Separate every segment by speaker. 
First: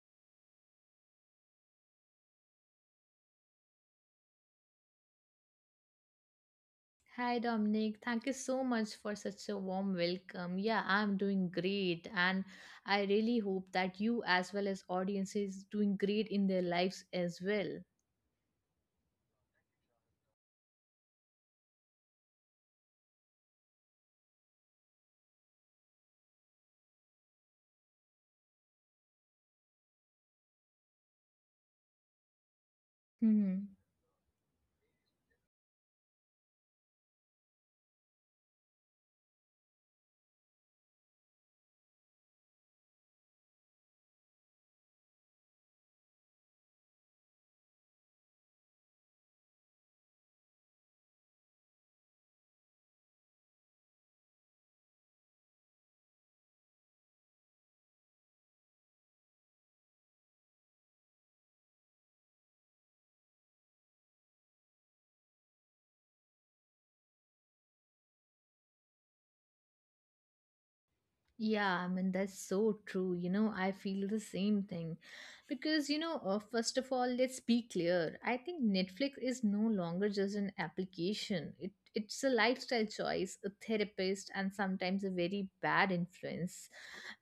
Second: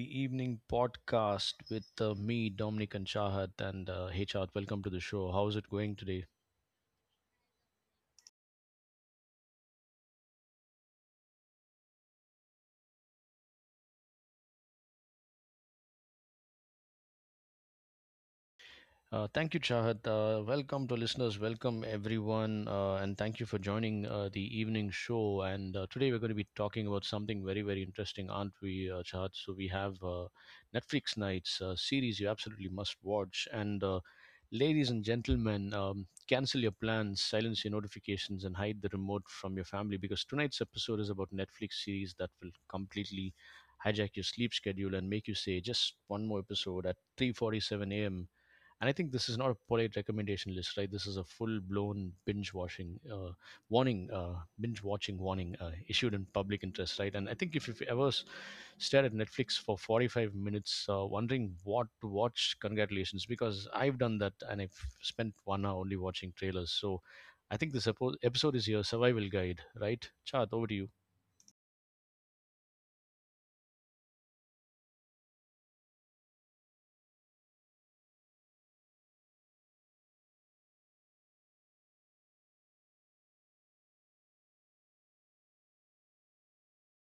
Speaker 1: the evening podcast with me, Dominic and Shahat, and hey Chahat, welcome to the show. How's it going today?
Speaker 2: Hi Dominic, thank you so much for such a warm welcome. Yeah, I'm doing great and I really hope that you as well as audience is doing great in their lives as well.
Speaker 1: Thank you, Chahat. Welcome to listeners. Welcome, everyone. And thank you for joining the evening show. And today we're going to be talking about something very, very interesting, aren't we, Chahat? So we have Netflix Nights, a series you absolutely must watch. And ladies and gentlemen, cancel your plans, silence your notifications, and hide the remote from your family because tonight's episode is about Netflix series that will completely hijack your sleep schedule and make you say just one more episode at 3:47 a.m. And I think this is not a polite recommendation list, right? This is a full blown binge watching warning, binge watching warning issued in public interest, right? And I think if you've ever stared at Netflix for 45 minutes wondering what to watch, congratulations, because I've done that and I've spent 1 hour only watching trailers. So I think this episode is your survival guide, right? Chat, over to you.
Speaker 2: Yeah, I mean, that's so true. You know, I feel the same thing. Because, you know, first of all, let's be clear. I think Netflix is no longer just an application, it's a lifestyle choice, a therapist, and sometimes a very bad influence.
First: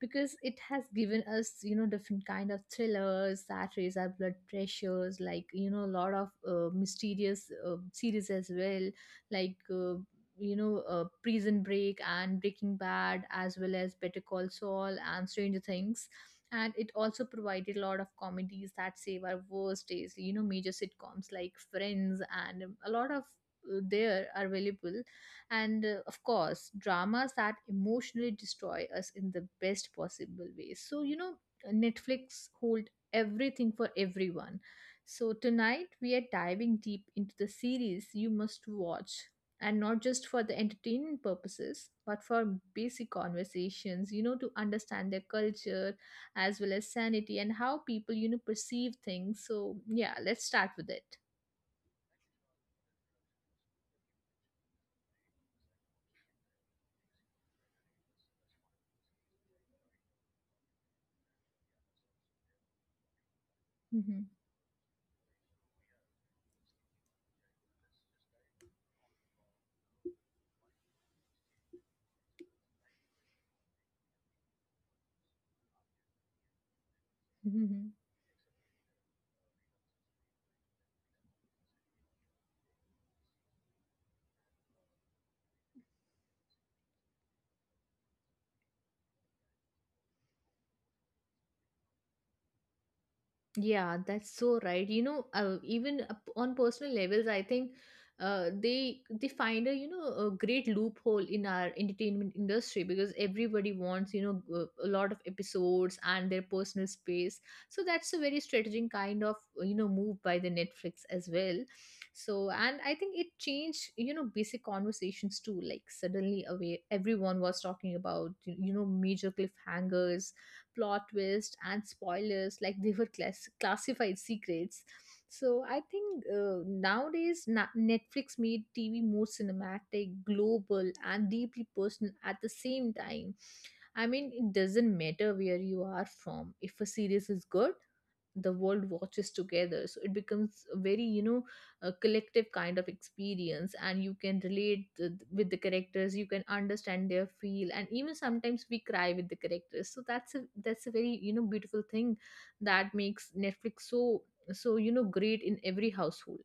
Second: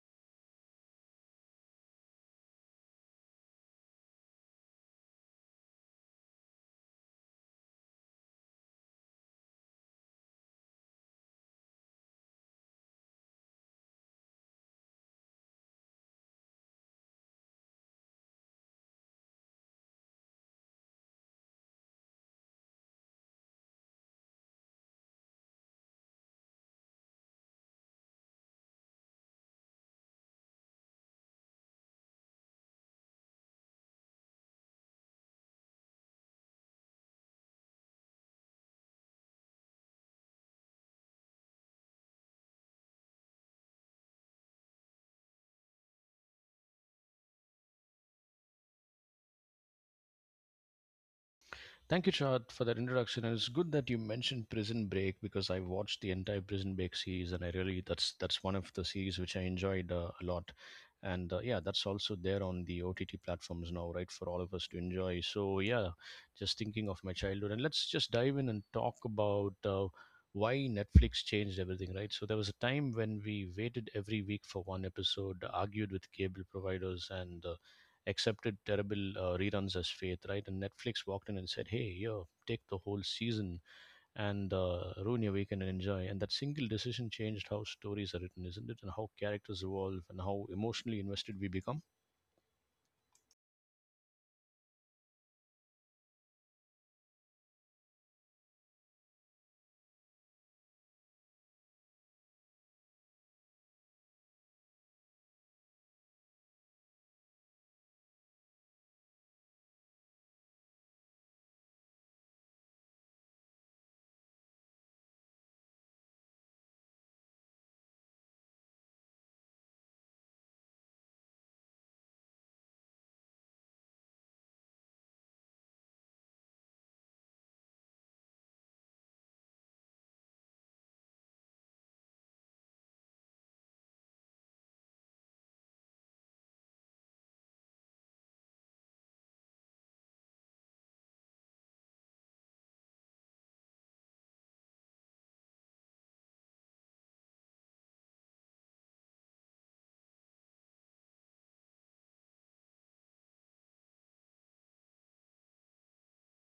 Speaker 2: Because it has given us, you know, different kind of thrillers that raise our blood pressures, like, you know, a lot of mysterious series as well, like. You know Prison Break and Breaking Bad as well as Better Call Saul and Stranger Things, and it also provided a lot of comedies that save our worst days, you know, major sitcoms like Friends, and a lot of there are available, and of course dramas that emotionally destroy us in the best possible way. So, you know, Netflix hold everything for everyone. So tonight we are diving deep into the series you must watch, and not just for the entertainment purposes, but for basic conversations, you know, to understand their culture as well as sanity and how people, you know, perceive things. So yeah, let's start with it.
Speaker 1: Thank you, Chad, for that introduction. And it's good that you mentioned Prison Break because I watched the entire Prison Break series, and I really that's one of the series which I enjoyed a lot. And yeah, that's also there on the OTT platforms now, right, for all of us to enjoy. So yeah, just thinking of my childhood, and let's just dive in and talk about. Why Netflix changed everything, right? So there was a time when we waited every week for one episode, argued with cable providers, and accepted terrible reruns as faith, right? And Netflix walked in and said, "Hey, yo, take the whole season and ruin your weekend and enjoy." And that single decision changed how stories are written, isn't it? And how characters evolve and how emotionally invested we become.
Speaker 2: Yeah, that's so right. You know, on personal levels, I think they find a, you know, a great loophole in our entertainment industry, because everybody wants, you know, a lot of episodes and their personal space. So that's a very strategic kind of, you know, move by the Netflix as well. So, and I think it changed, you know, basic conversations too. Like suddenly away everyone was talking about, you know, major cliffhangers, plot twists and spoilers like they were classified secrets. So I think, nowadays Netflix made TV more cinematic, global and deeply personal at the same time. I mean, it doesn't matter where you are from, if a series is good, the world watches together. So it becomes a very, you know, a collective kind of experience, and you can relate with the characters, you can understand their feel, and even sometimes we cry with the characters. So that's a, that's a very, you know, beautiful thing that makes Netflix so, so, you know, great in every household.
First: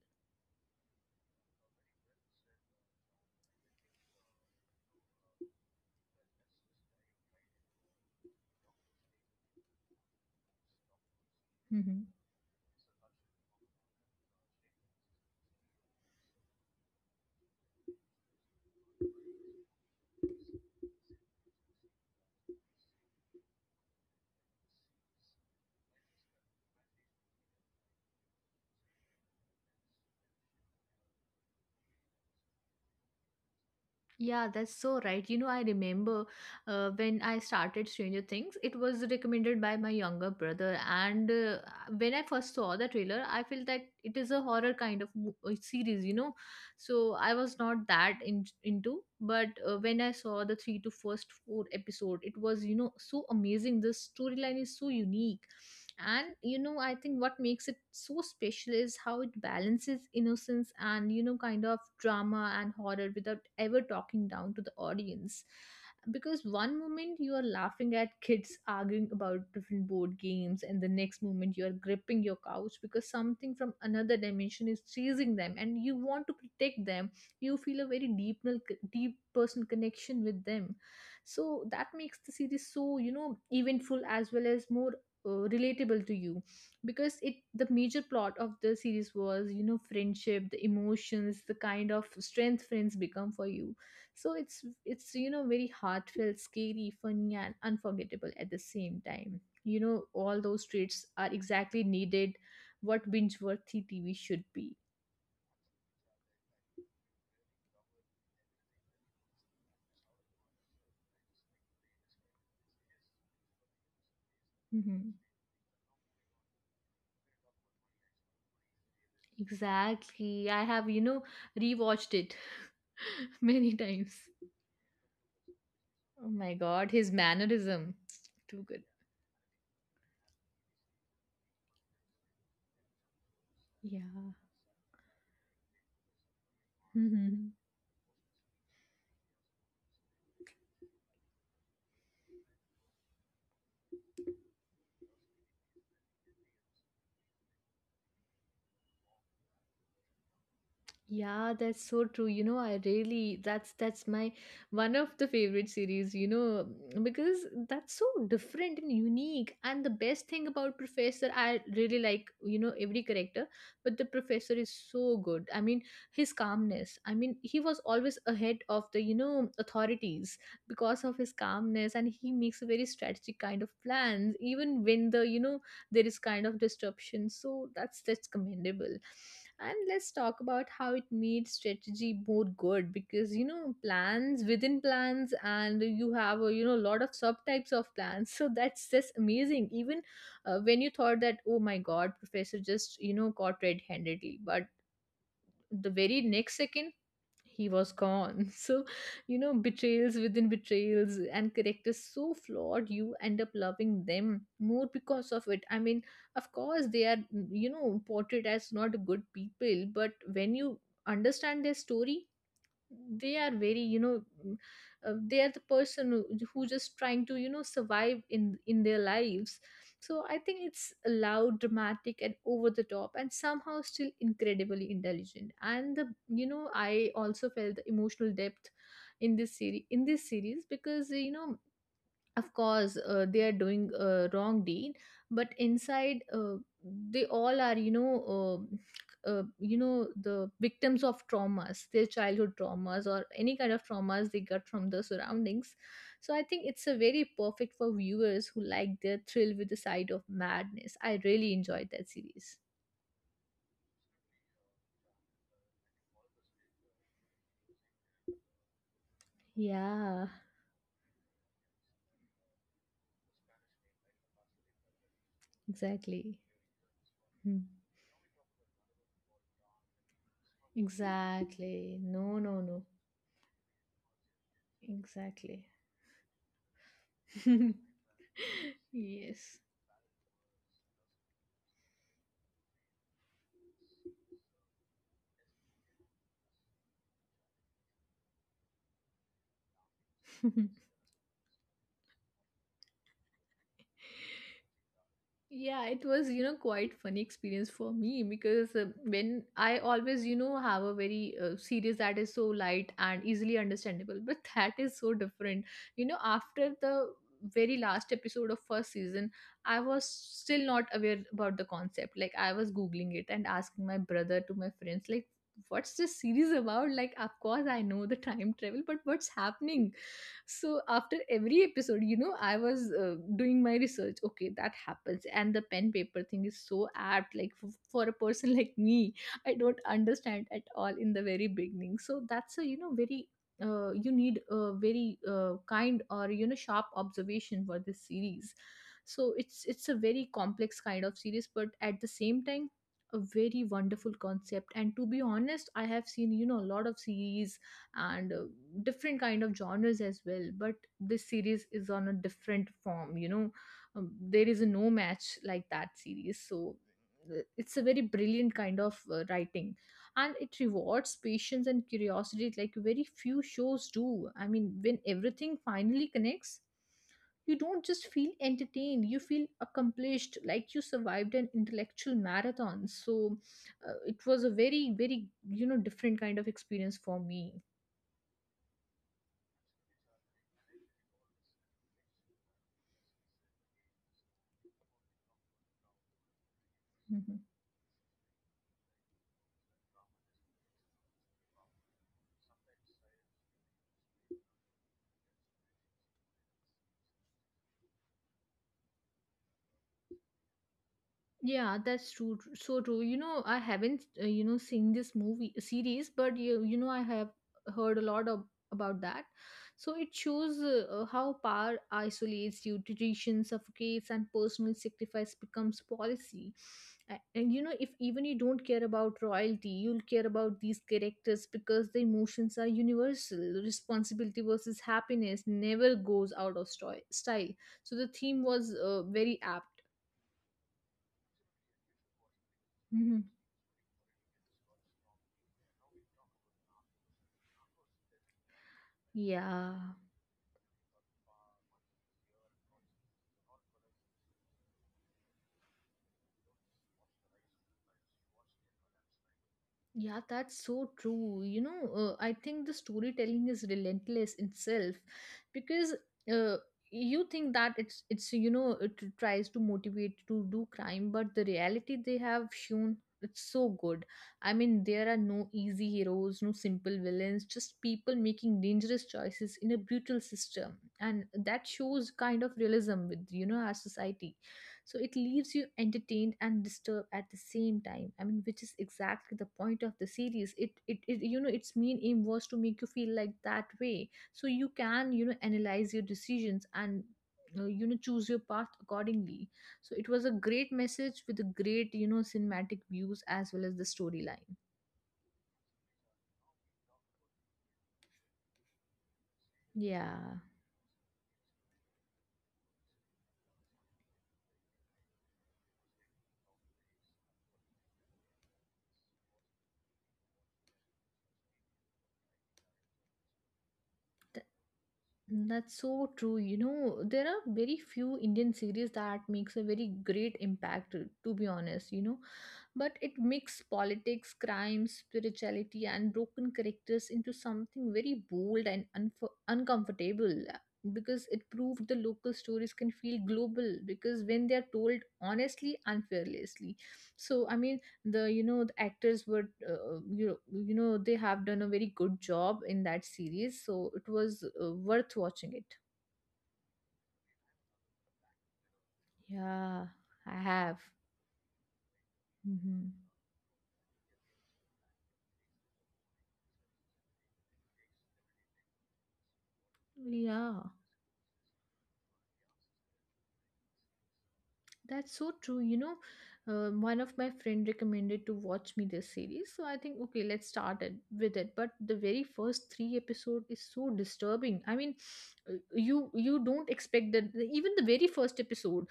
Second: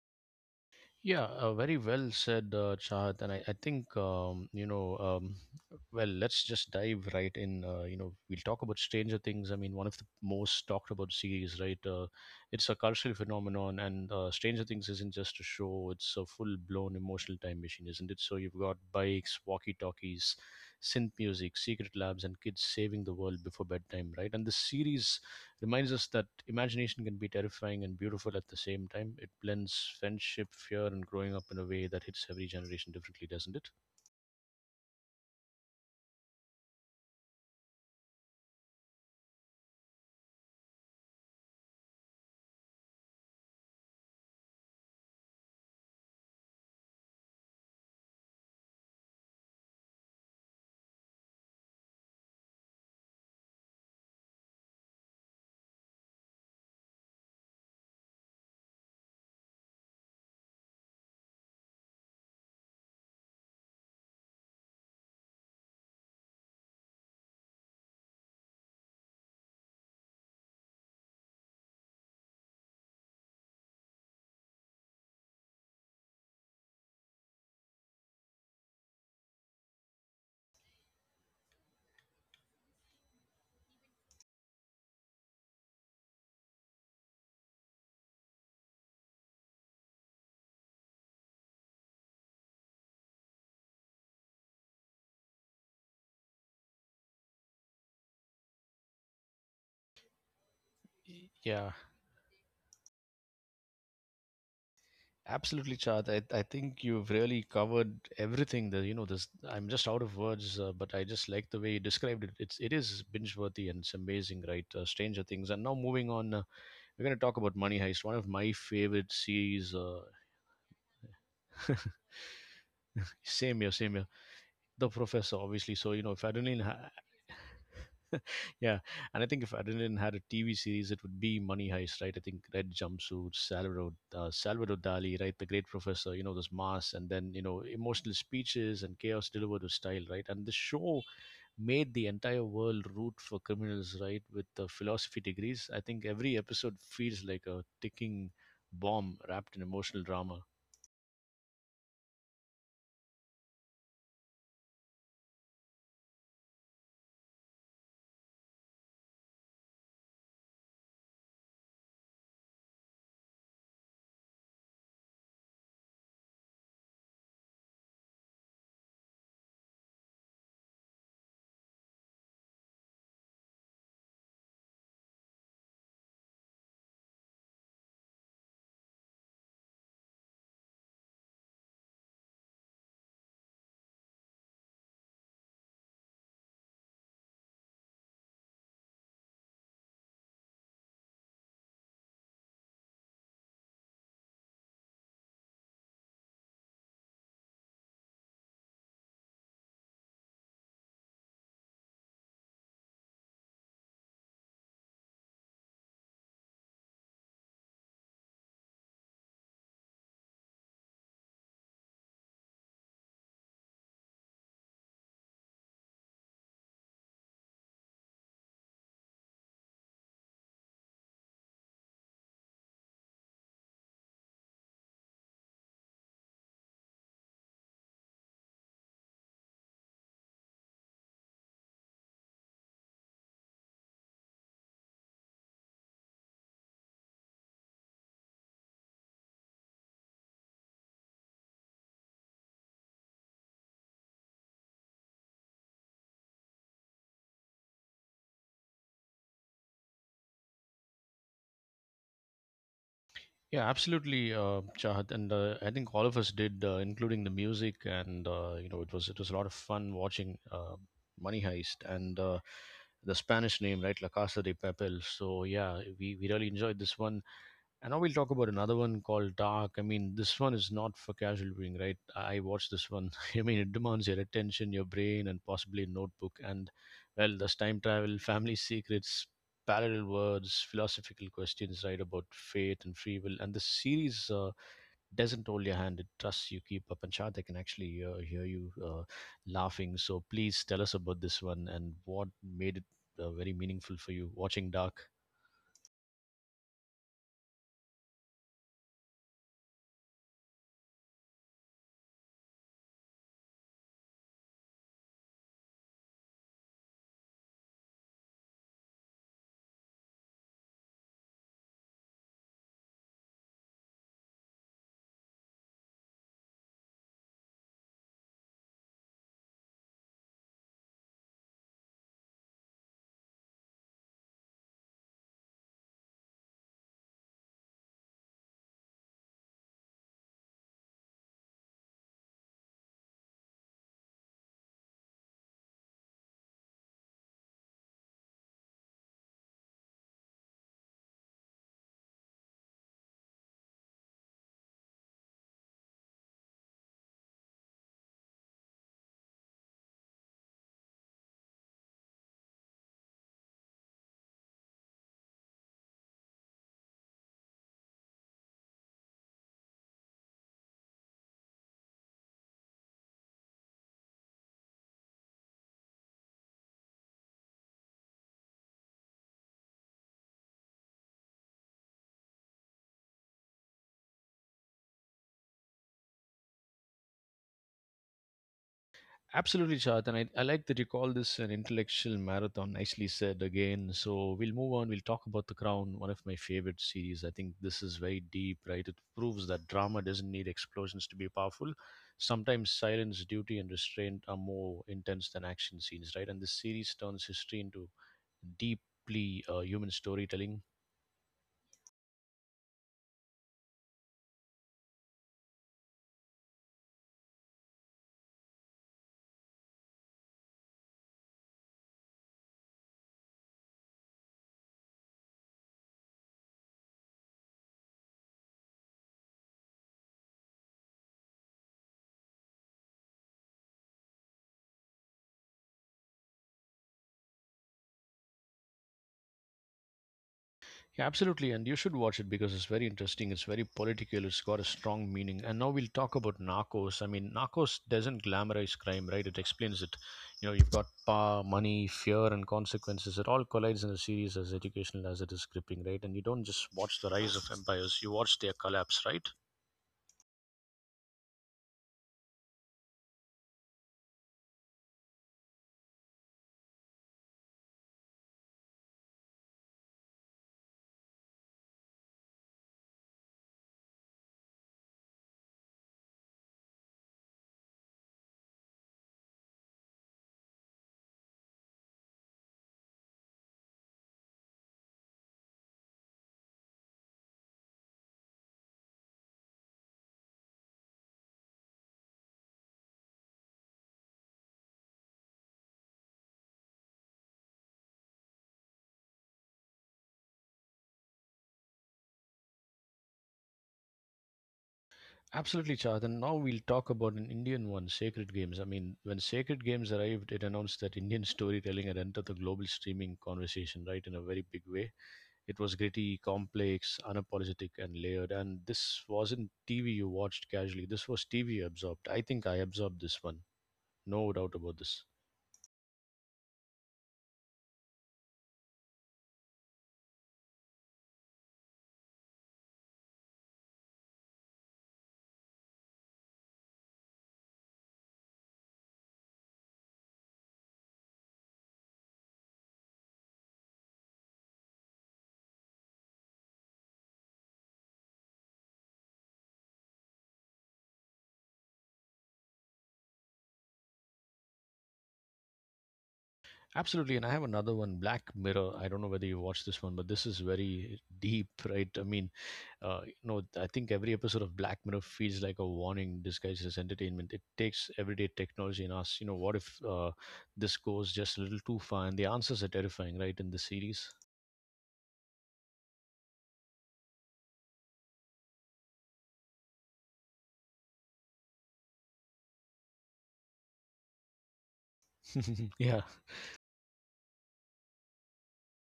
Speaker 1: Yeah, very well said, Chahat. And I think, well, let's just dive right in. You know, we'll talk about Stranger Things. I mean, one of the most talked about series, right?
Speaker 2: Mm-hmm.
Speaker 1: It's a cultural phenomenon, and Stranger Things isn't just a show, it's a full blown emotional time machine, isn't it? So you've got bikes, walkie talkies, synth music, secret labs, and kids saving the world before bedtime, right? And the series reminds us that imagination can be terrifying and beautiful at the same time. It blends friendship, fear, and growing up in a way that hits every generation differently, doesn't it?
Speaker 2: Yeah, that's so right. You know, I remember when I started Stranger Things, it was recommended by my younger brother. And when I first saw the trailer, I felt that it is a horror kind of series, you know. So I was not that into. But when I saw the three to first four episode, it was, you know, so amazing. The storyline is so unique, and you know, I think what makes it so special is how it balances innocence and, you know, kind of drama and horror without ever talking down to the audience, because one moment you are laughing at kids arguing about different board games, and the next moment you are gripping your couch because something from another dimension is chasing them and you want to protect them. You feel a very deep, deep personal connection with them. So that makes the series so, you know, eventful as well as more relatable to you, because it, the major plot of the series was, you know, friendship, the emotions, the kind of strength friends become for you. So it's, you know, very heartfelt, scary, funny and unforgettable at the same time. You know, all those traits are
Speaker 1: Yeah,
Speaker 2: exactly needed what binge worthy TV should be.
Speaker 1: absolutely, Chad. I think you've really covered everything. That you know, this I'm just out of words, but I just like the way you described it. It is binge worthy and it's amazing, right?
Speaker 2: Mhm.
Speaker 1: Stranger Things. And now moving on, we're going to talk about Money Heist, one of my favorite series.
Speaker 2: Exactly, I have, you know, rewatched it
Speaker 1: Same here,
Speaker 2: many
Speaker 1: same here.
Speaker 2: times.
Speaker 1: The Professor, obviously. So you know, if
Speaker 2: Oh
Speaker 1: I
Speaker 2: my
Speaker 1: didn't
Speaker 2: god, his mannerism. Too
Speaker 1: yeah,
Speaker 2: good.
Speaker 1: and I think if Adrenaline had a TV series, it would be Money Heist, right? I think Red Jumpsuit, Salvador,
Speaker 2: Yeah.
Speaker 1: Salvador Dali, right? The Great Professor, you know, those masks, and then, you
Speaker 2: Mhm.
Speaker 1: know, emotional speeches and chaos delivered with style, right? And the show made the entire world root for criminals, right? With the philosophy degrees. I think every episode feels like a ticking bomb wrapped in emotional drama.
Speaker 2: Yeah, that's so true. You know, I really, that's my one of the favorite series, you know, because that's so different and unique. And the best thing about Professor, I really like, you know, every character, but the professor is so good. I mean, his calmness. I mean, he was always ahead of the, you know, authorities because of his calmness, and he makes a very strategic kind of plans, even when the, you know, there is kind of disruption. So that's commendable. And let's talk about how it made strategy more good, because, you know, plans within plans and you have a, you know, a lot of subtypes of plans so that's just amazing. Even when you thought that, oh my god, professor just, you know, caught red-handedly, but the very next second he was gone. So, you know, betrayals within betrayals and characters so flawed, you end up loving them more because of it. I mean, of course, they are, you know, portrayed as not good people, but when you understand their story, they are very, you know, mm, they are the person who just trying to you know survive in their lives so I think it's loud dramatic and over the top and somehow still incredibly intelligent and the you know I also felt the emotional depth in this series because you know of course they are doing a wrong deed but inside they all are you know you know, the victims of traumas, their childhood traumas or any kind of traumas they got from the surroundings. So I think it's a very perfect for viewers who like their thrill with the side of madness. I really enjoyed that series.
Speaker 1: Yeah, absolutely, Chahat, and I think all of us did, including the music, and you know, it was a lot of fun
Speaker 2: Yeah,
Speaker 1: watching Money Heist and the Spanish name, right, La Casa de Papel. So yeah, we
Speaker 2: exactly.
Speaker 1: really enjoyed this one.
Speaker 2: Hmm.
Speaker 1: And now we'll talk about another one called Dark. I mean, this one is not for casual viewing,
Speaker 2: Exactly,
Speaker 1: right?
Speaker 2: no,
Speaker 1: I
Speaker 2: no,
Speaker 1: watched
Speaker 2: no,
Speaker 1: this one. I mean, it demands your attention, your brain, and
Speaker 2: exactly.
Speaker 1: possibly a notebook. And, well, there's time travel, family secrets,
Speaker 2: Yes.
Speaker 1: parallel worlds, philosophical questions, right, about fate and free will. And the series doesn't hold your hand, it trusts you, keep up. And Shad, I can actually hear you laughing. So please tell us about this one and what made it very meaningful for you watching Dark.
Speaker 2: Yeah, it was, you know, quite funny experience for me, because when I always, you know, have a very series that is so light and easily understandable, but that is so different. You know, after the very last episode of first season, I was still not aware about the concept. Like I was googling it and asking my brother to my friends like, what's this series about? Like, of course I know the time travel, but what's happening? So after every episode, you know, I was doing my research, okay, that happens. And the pen paper thing is so apt, like for a person like me, I don't understand at all in the very beginning. So that's a, you know, very you need a very kind or, you know, sharp observation for this series. So it's a very complex kind of series, but at the same time a very wonderful concept. And to be honest, I have seen, you know, a lot of series, and different kind of genres as well, but this series is on a different form, you know. There is no match like that series. So it's a very brilliant kind of writing, and it rewards patience and curiosity like very few shows do. I mean, when everything finally connects, you don't just feel entertained, you feel accomplished, like you survived an intellectual marathon. So it was a very, very, you know, different kind of experience for me.
Speaker 1: Absolutely, Chat. And I like that you call this an intellectual marathon. Nicely said again. So we'll move on. We'll talk about The Crown, one of my favorite series. I
Speaker 2: Mhm.
Speaker 1: think this is very deep, right? It proves that drama doesn't need explosions to be powerful. Sometimes silence, duty, and restraint are more intense than action scenes, right? And this series turns history into deeply human storytelling.
Speaker 2: Yeah, that's true. So true. You know, I haven't, you know, seen this movie series, but you know, I have heard a lot of, about that. So it shows how power isolates you, tradition suffocates, and personal sacrifice becomes policy. And you know, if even you don't care about royalty, you'll care about these characters because the emotions are universal. Responsibility versus happiness never goes out of style. So the theme was very apt.
Speaker 1: Yeah, absolutely. And you should watch it because it's very
Speaker 2: Mm-hmm.
Speaker 1: interesting. It's very political. It's got a strong meaning. And now we'll talk about Narcos. I mean, Narcos doesn't glamorize crime, right? It
Speaker 2: Yeah,
Speaker 1: explains it. You know, you've got power, money, fear, and consequences. It all collides in a series as educational as it is gripping, right? And you don't just watch the rise of empires, you watch their collapse, right?
Speaker 2: yeah, that's so true. You know, I think the storytelling is relentless itself, because uh, you think that it's you know, it tries to motivate to do crime, but the reality they have shown, it's so good. I mean, there are no easy heroes, no simple villains, just people making dangerous choices in a brutal system, and that shows kind of realism with, you know, our society. So it leaves you entertained and disturbed at the same time. I mean, which is exactly the point of the series. It you know, its main aim was to make you feel like that way so you can, you know, analyze your decisions and you know, choose your path accordingly. So it was a great message with a great, you know, cinematic views as well as the storyline.
Speaker 1: Absolutely, Chad. And now we'll talk about an Indian one, Sacred Games. I mean, when Sacred Games arrived,
Speaker 2: Yeah.
Speaker 1: it announced that Indian storytelling had entered the global streaming conversation, right, in a very big way. It was gritty, complex, unapologetic, and layered. And this wasn't TV you watched casually. This was TV you absorbed. I think I absorbed this one. No doubt about this.
Speaker 2: Mm, that's so true. You know, there are very few Indian series that makes a very great impact, to be honest, you know. But it mix politics, crime, spirituality, and broken characters into something very bold and unf uncomfortable, because it proved the local stories can feel global because when they are told honestly and fearlessly. So, I mean, the actors were they have done a very good job in that series, so it was worth watching it.
Speaker 1: Absolutely. And I have another one, Black Mirror. I don't know whether you watched this
Speaker 2: Yeah,
Speaker 1: one, but this is
Speaker 2: I have.
Speaker 1: very deep, right? I mean,
Speaker 2: Hmm.
Speaker 1: you know, I think every episode of Black Mirror feels like a warning disguised as entertainment. It takes everyday technology and asks, you know, what if
Speaker 2: Yeah,
Speaker 1: this goes just a little too far? And the answers are terrifying, right? In the series.
Speaker 2: that's so true, one of my friend recommended to watch me this series, so I think okay, let's start it with it. But the very first three episode is so disturbing, I mean,
Speaker 1: Yeah.
Speaker 2: you don't expect that, even the very first episode.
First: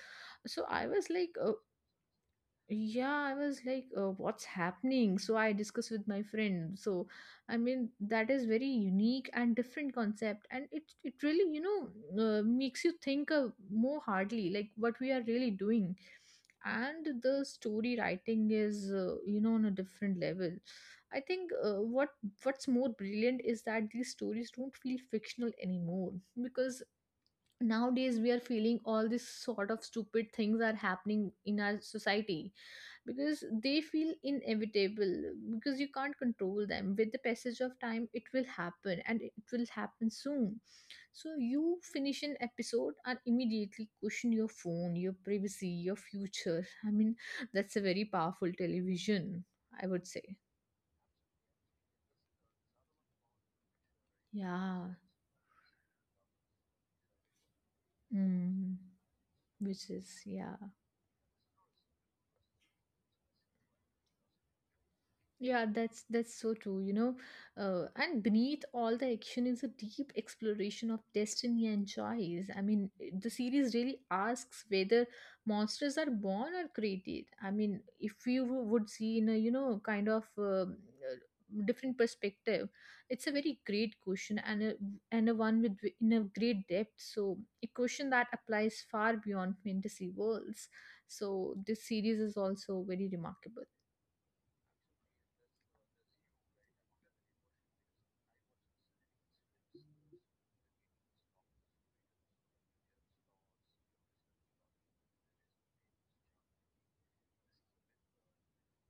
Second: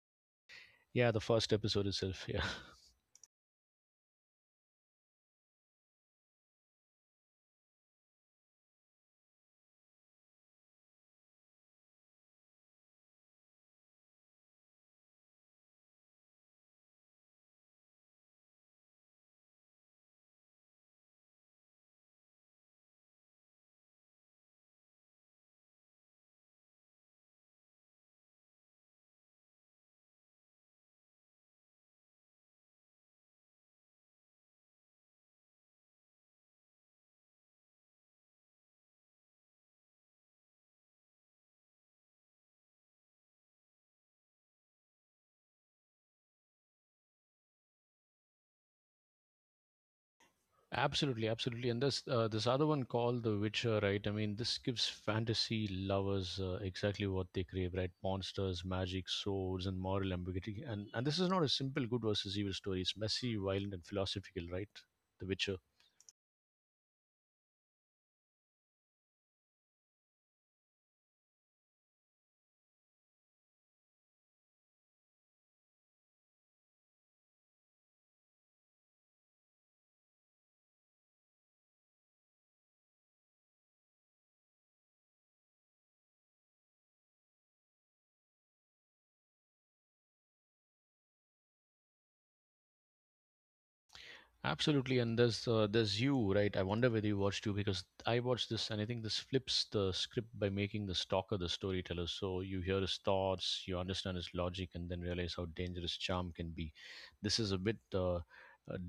Speaker 2: So I was
Speaker 1: Yeah, the
Speaker 2: like,
Speaker 1: first episode itself. Yeah,
Speaker 2: yeah, I was like, what's happening? So I discussed with my friend. So I mean, that is very unique and different concept, and it really, you know, makes you think more hardly, like what we are really doing. And the story writing is, you know, on a different level. I think, what's more brilliant is that these stories don't feel fictional anymore, because nowadays we are feeling all this sort of stupid things are happening in our society, because they feel inevitable, because you can't control them. With the passage of time, it will happen, and it will happen soon. So you finish an episode and immediately question your phone, your privacy, your future. I mean, that's a very powerful television, I would say.
Speaker 1: absolutely, absolutely. And this this other one called The Witcher, right? I mean, this
Speaker 2: Yeah.
Speaker 1: gives fantasy lovers exactly what they crave, right? Monsters,
Speaker 2: mm.
Speaker 1: magic, swords, and
Speaker 2: Which is,
Speaker 1: moral
Speaker 2: yeah.
Speaker 1: ambiguity. And this is not a simple good versus evil story. It's messy, violent, and philosophical, right? The Witcher.
Speaker 2: Yeah, that's so true, you know. And beneath all the action is a deep exploration of destiny and choice. I mean, the series really asks whether monsters are born or created. I mean, if you would see in a, you know, kind of different perspective, it's a very great question, and a one with in a great depth. So a question that applies far beyond fantasy worlds. So this series is also very remarkable.
Speaker 1: Absolutely, and there's you, right? I wonder whether you watched you because I watched this, and I think this flips the script by making the stalker the storyteller. So you hear his thoughts, you understand his logic, and then realize how dangerous charm can be. This is a bit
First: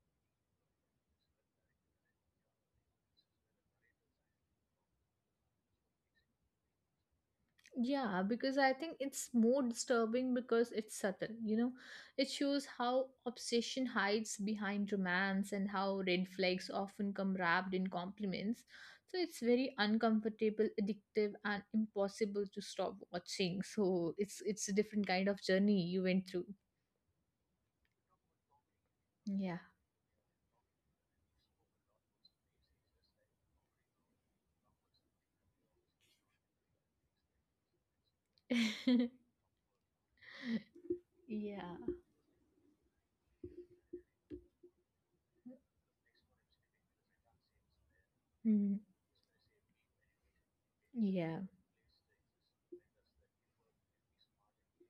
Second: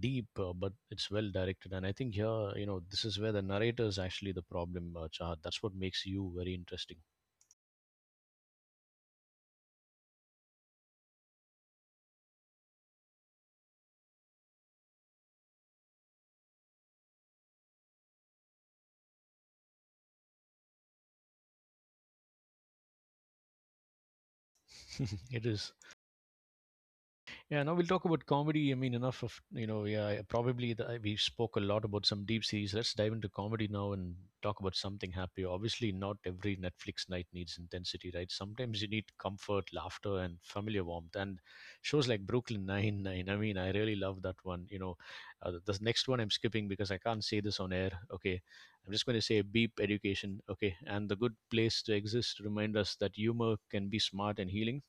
Speaker 1: deep, but it's well directed, and I think here, you know, this is where the narrator is actually the problem, Chahat. That's what makes you very interesting.
Speaker 2: Yeah, because I think it's more disturbing because it's subtle, you know. It shows how obsession hides behind romance and how red flags often come wrapped in compliments. So it's very uncomfortable, addictive, and impossible to stop watching. So it's a different kind of
Speaker 1: It is.
Speaker 2: journey you went through.
Speaker 1: Yeah, now we'll talk about comedy. I mean, enough of,
Speaker 2: Yeah.
Speaker 1: you know, yeah, probably the, we spoke a lot about some deep series. Let's dive into comedy now and talk about something happy. Obviously, not every Netflix night needs intensity, right? Sometimes you need comfort, laughter, and familiar warmth. And
Speaker 2: Yeah.
Speaker 1: shows like Brooklyn Nine-Nine, I mean, I really love that one. You know, the next one I'm skipping because I can't say this on air. Okay.
Speaker 2: Mm,
Speaker 1: I'm just going to say beep education. Okay. And the good
Speaker 2: yeah.
Speaker 1: place to exist remind us that humor can be smart and healing.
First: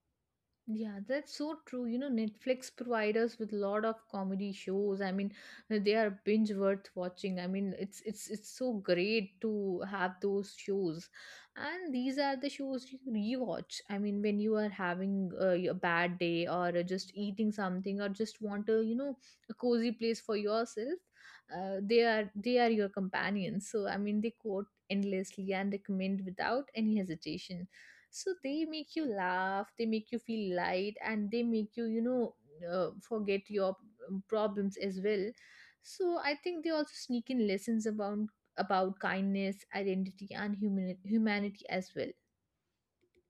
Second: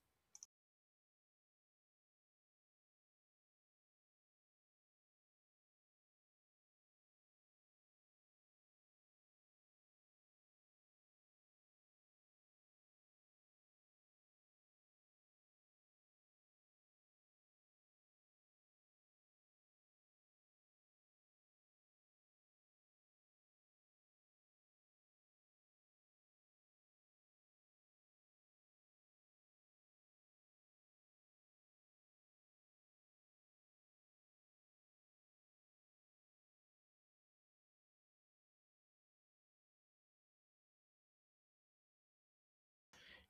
Speaker 2: Yeah, that's so true. You know, Netflix provide us with a lot of comedy shows. I mean, they are binge worth watching. I mean, it's so great to have those shows. And these are the shows you rewatch. I mean, when you are having a bad day, or just eating something, or just want a, you know, a cozy place for yourself, they are your companions. So, I mean, they quote endlessly and recommend without any hesitation. So they make you laugh, they make you feel light, and they make you, you know, forget your problems as well. So I think they also sneak in lessons about kindness, identity, and humanity as well.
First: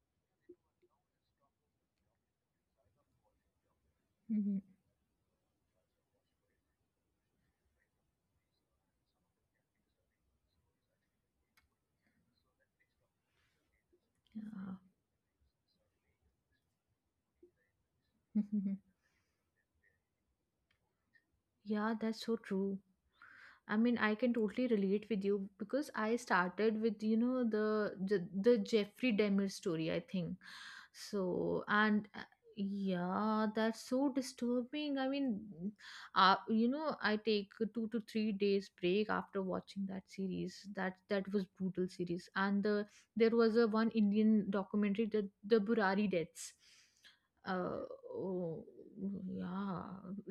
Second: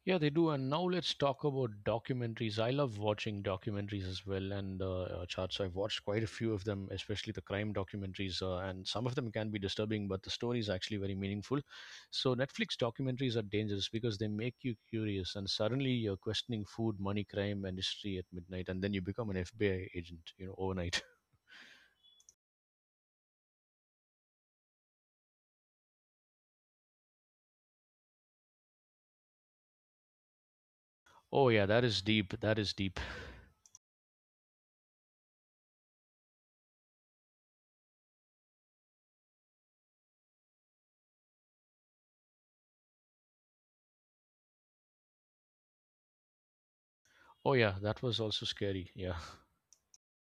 Speaker 1: Yeah, they do. And now let's talk about documentaries. I love watching documentaries as well,
Speaker 2: Mhm.
Speaker 1: and charts. I've watched quite a few of them, especially the crime documentaries, and some of them can be disturbing, but the story is actually very meaningful. So Netflix documentaries are dangerous because they make
Speaker 2: Yeah.
Speaker 1: you curious, and suddenly you're questioning food, money, crime, and history at midnight, and then you become an FBI agent, you know, overnight.
Speaker 2: yeah, that's so true. I mean, I can totally relate with you, because I started with, you know, the Jeffrey Demir story, I think.
Speaker 1: Oh
Speaker 2: So,
Speaker 1: yeah, that
Speaker 2: and
Speaker 1: is deep. That is deep.
Speaker 2: yeah, that's so disturbing. I mean, you know, I take a 2 to 3 days break after watching that series. That was brutal series. There was a one Indian documentary, the Burari deaths.
Speaker 1: Oh yeah,
Speaker 2: uh,
Speaker 1: that was also
Speaker 2: oh.
Speaker 1: scary.
Speaker 2: Oh,
Speaker 1: Yeah.
Speaker 2: yeah.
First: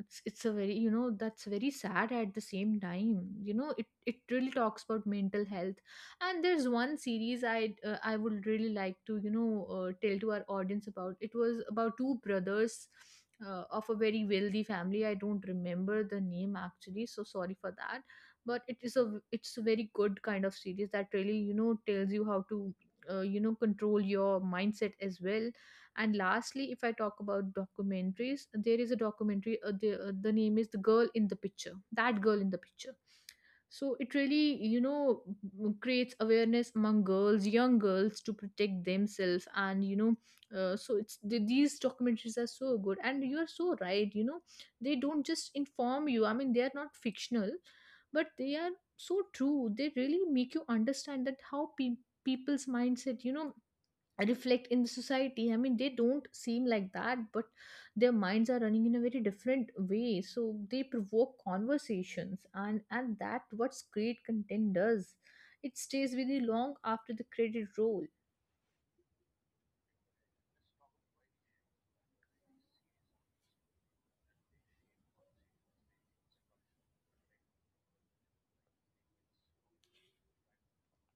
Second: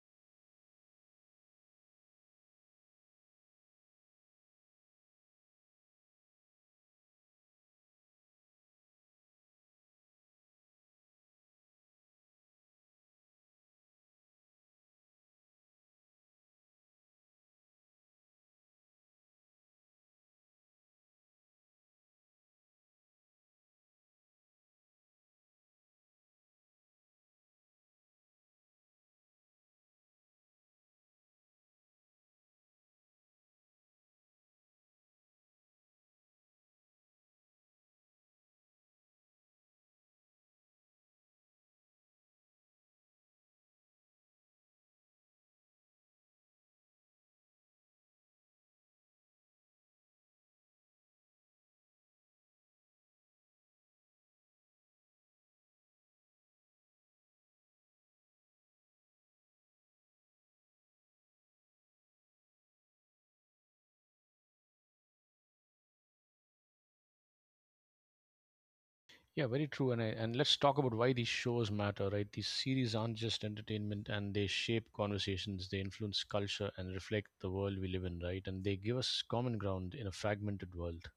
Speaker 2: It's a very, you know, that's very sad. At the same time, you know, it really talks about mental health. And there's one series I, I would really like to, you know, tell to our audience about. It was about two brothers of a very wealthy family. I don't remember the name actually, so sorry for that. But it's a very good kind of series that really, you know, tells you how to you know, control your mindset as well. And lastly, if I talk about documentaries, there is a documentary. The name is the girl in the picture. That girl in the picture. So it really, you know, creates awareness among girls, young girls, to protect themselves. And you know, so it's these documentaries are so good. And you are so right. You know, they don't just inform you. I mean, they are not fictional, but they are so true. They really make you understand that how people's mindset, you know, reflect in the society. I mean, they don't seem like that, but their minds are running in a very different way. So they provoke conversations, and that what's great content does. It stays with you long after the credit roll.
Speaker 1: Yeah, very true. And I, and let's talk about why these shows matter, right? These series aren't just entertainment and they shape conversations, they influence culture and reflect the world we live in, right? And they give us common ground in a fragmented world.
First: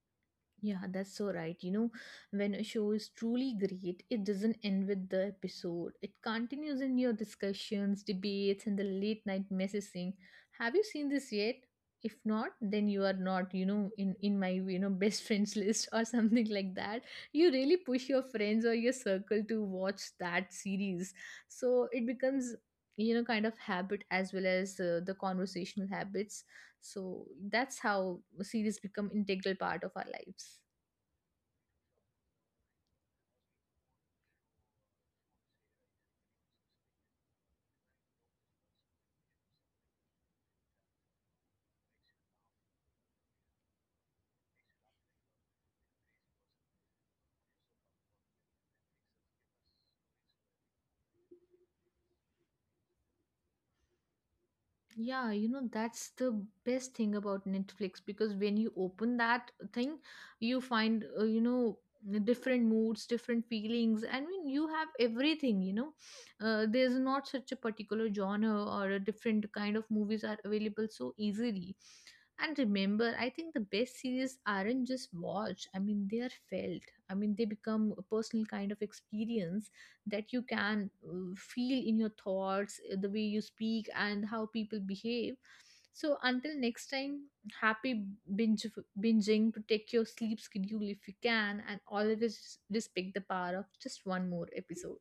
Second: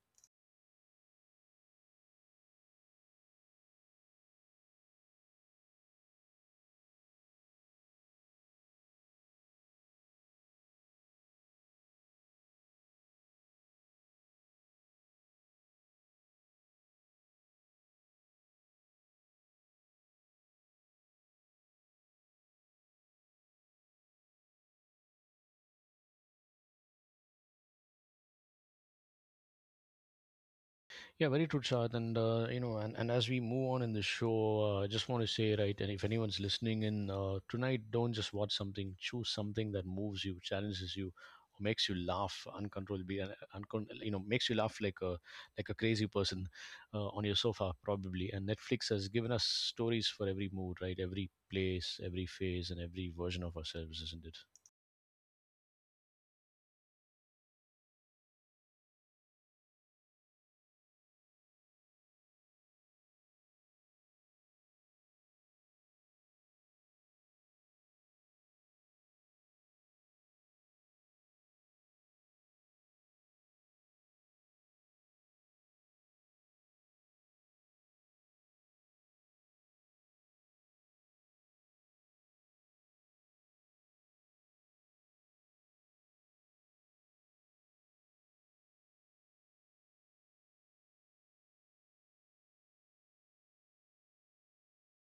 Speaker 2: Yeah, that's so right. You know, when a show is truly great, it doesn't end with the episode. It continues in your discussions, debates, and the late night messaging. Have you seen this yet? If not, then you are not, you know, in my, you know, best friends list or something like that. You really push your friends or your circle to watch that series, so it becomes, you know, kind of habit, as well as the conversational habits. So that's how series become integral part of our lives.
Speaker 1: Yeah, very true, Shad. And you know, and as we move on in the show, I just want to say, right, and if anyone's listening in tonight, don't just watch something. Choose something that moves you, challenges you, or makes you laugh uncontrollably, and you know, makes you laugh like a crazy person on your sofa, probably. And Netflix has given us stories for every mood, right? Every place, every phase, and every version of ourselves, isn't it?
Speaker 2: Yeah, you know, that's the best thing about Netflix, because when you open that thing, you find, you know, different moods, different feelings. I mean, you have everything, you know. There's not such a particular genre, or a different kind of movies are available so easily. And remember, I think the best series aren't just watched, I mean, they are felt. I mean, they become a personal kind of experience that you can feel in your thoughts, the way you speak and how people behave. So until next time, happy binge, binging, protect your sleep schedule if you can, and always respect the power of just one more episode.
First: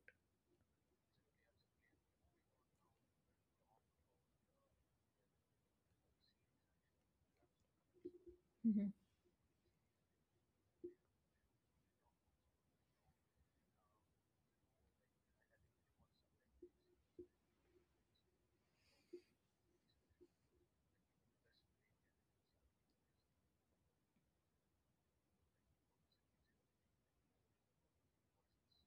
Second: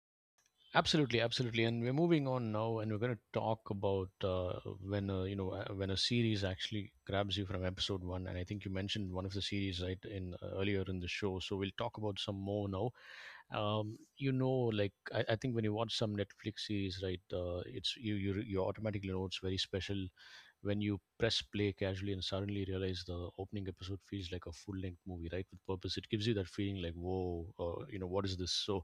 Speaker 1: Absolutely, absolutely, and we're moving on now, and we're going to talk about when when a series actually grabs you from episode one. And I think you mentioned one of the series right in earlier in the show, so we'll talk about some more now. I think when you watch some Netflix series, right, it's you automatically know it's very special, when you press play casually and suddenly realize the opening episode feels like a full length movie, right? With purpose, it gives you that feeling like, whoa, what is this? So,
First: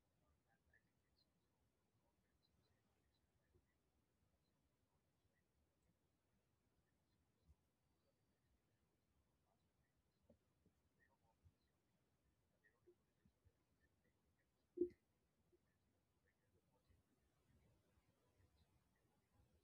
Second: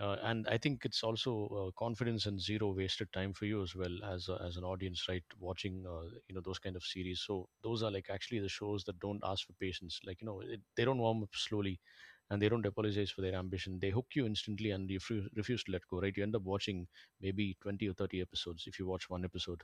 Speaker 1: and I think it's also confidence and zero wasted time for you as well as as an audience, right? Watching those kind of series. So those are like actually the shows that don't ask for patience. Like you know it, they don't warm up slowly, and they don't apologize for their ambition. They hook you instantly and you refuse to let go. Right? You end up watching maybe 20 or 30 episodes if you watch one episode.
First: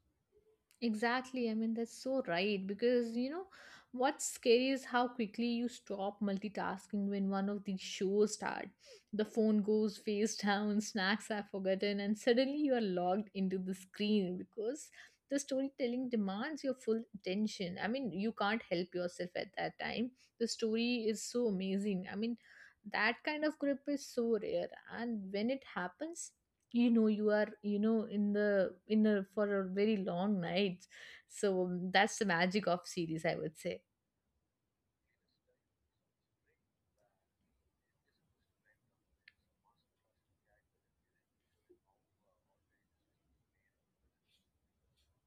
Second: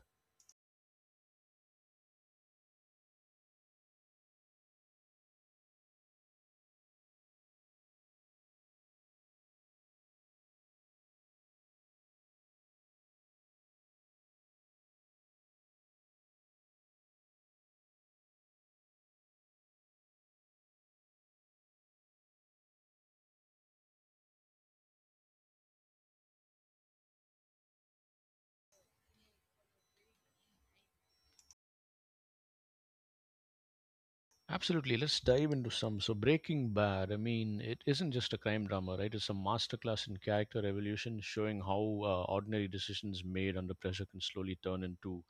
Speaker 2: Exactly. I mean, that's so right. Because, you know, what's scary is how quickly you stop multitasking when one of these shows start. The phone goes face down, snacks are forgotten, and suddenly you are logged into the screen, because the storytelling demands your full attention. I mean, you can't help yourself at that time. The story is so amazing. I mean, that kind of grip is so rare. And when it happens, you know you are, you know, in the in a for a very long night. So that's the magic of series, I would say.
Speaker 1: Absolutely. Let's dive into some. So, Breaking Bad, I mean, it isn't just a crime drama, right? It's a masterclass in character evolution, showing how ordinary decisions made under pressure can slowly turn into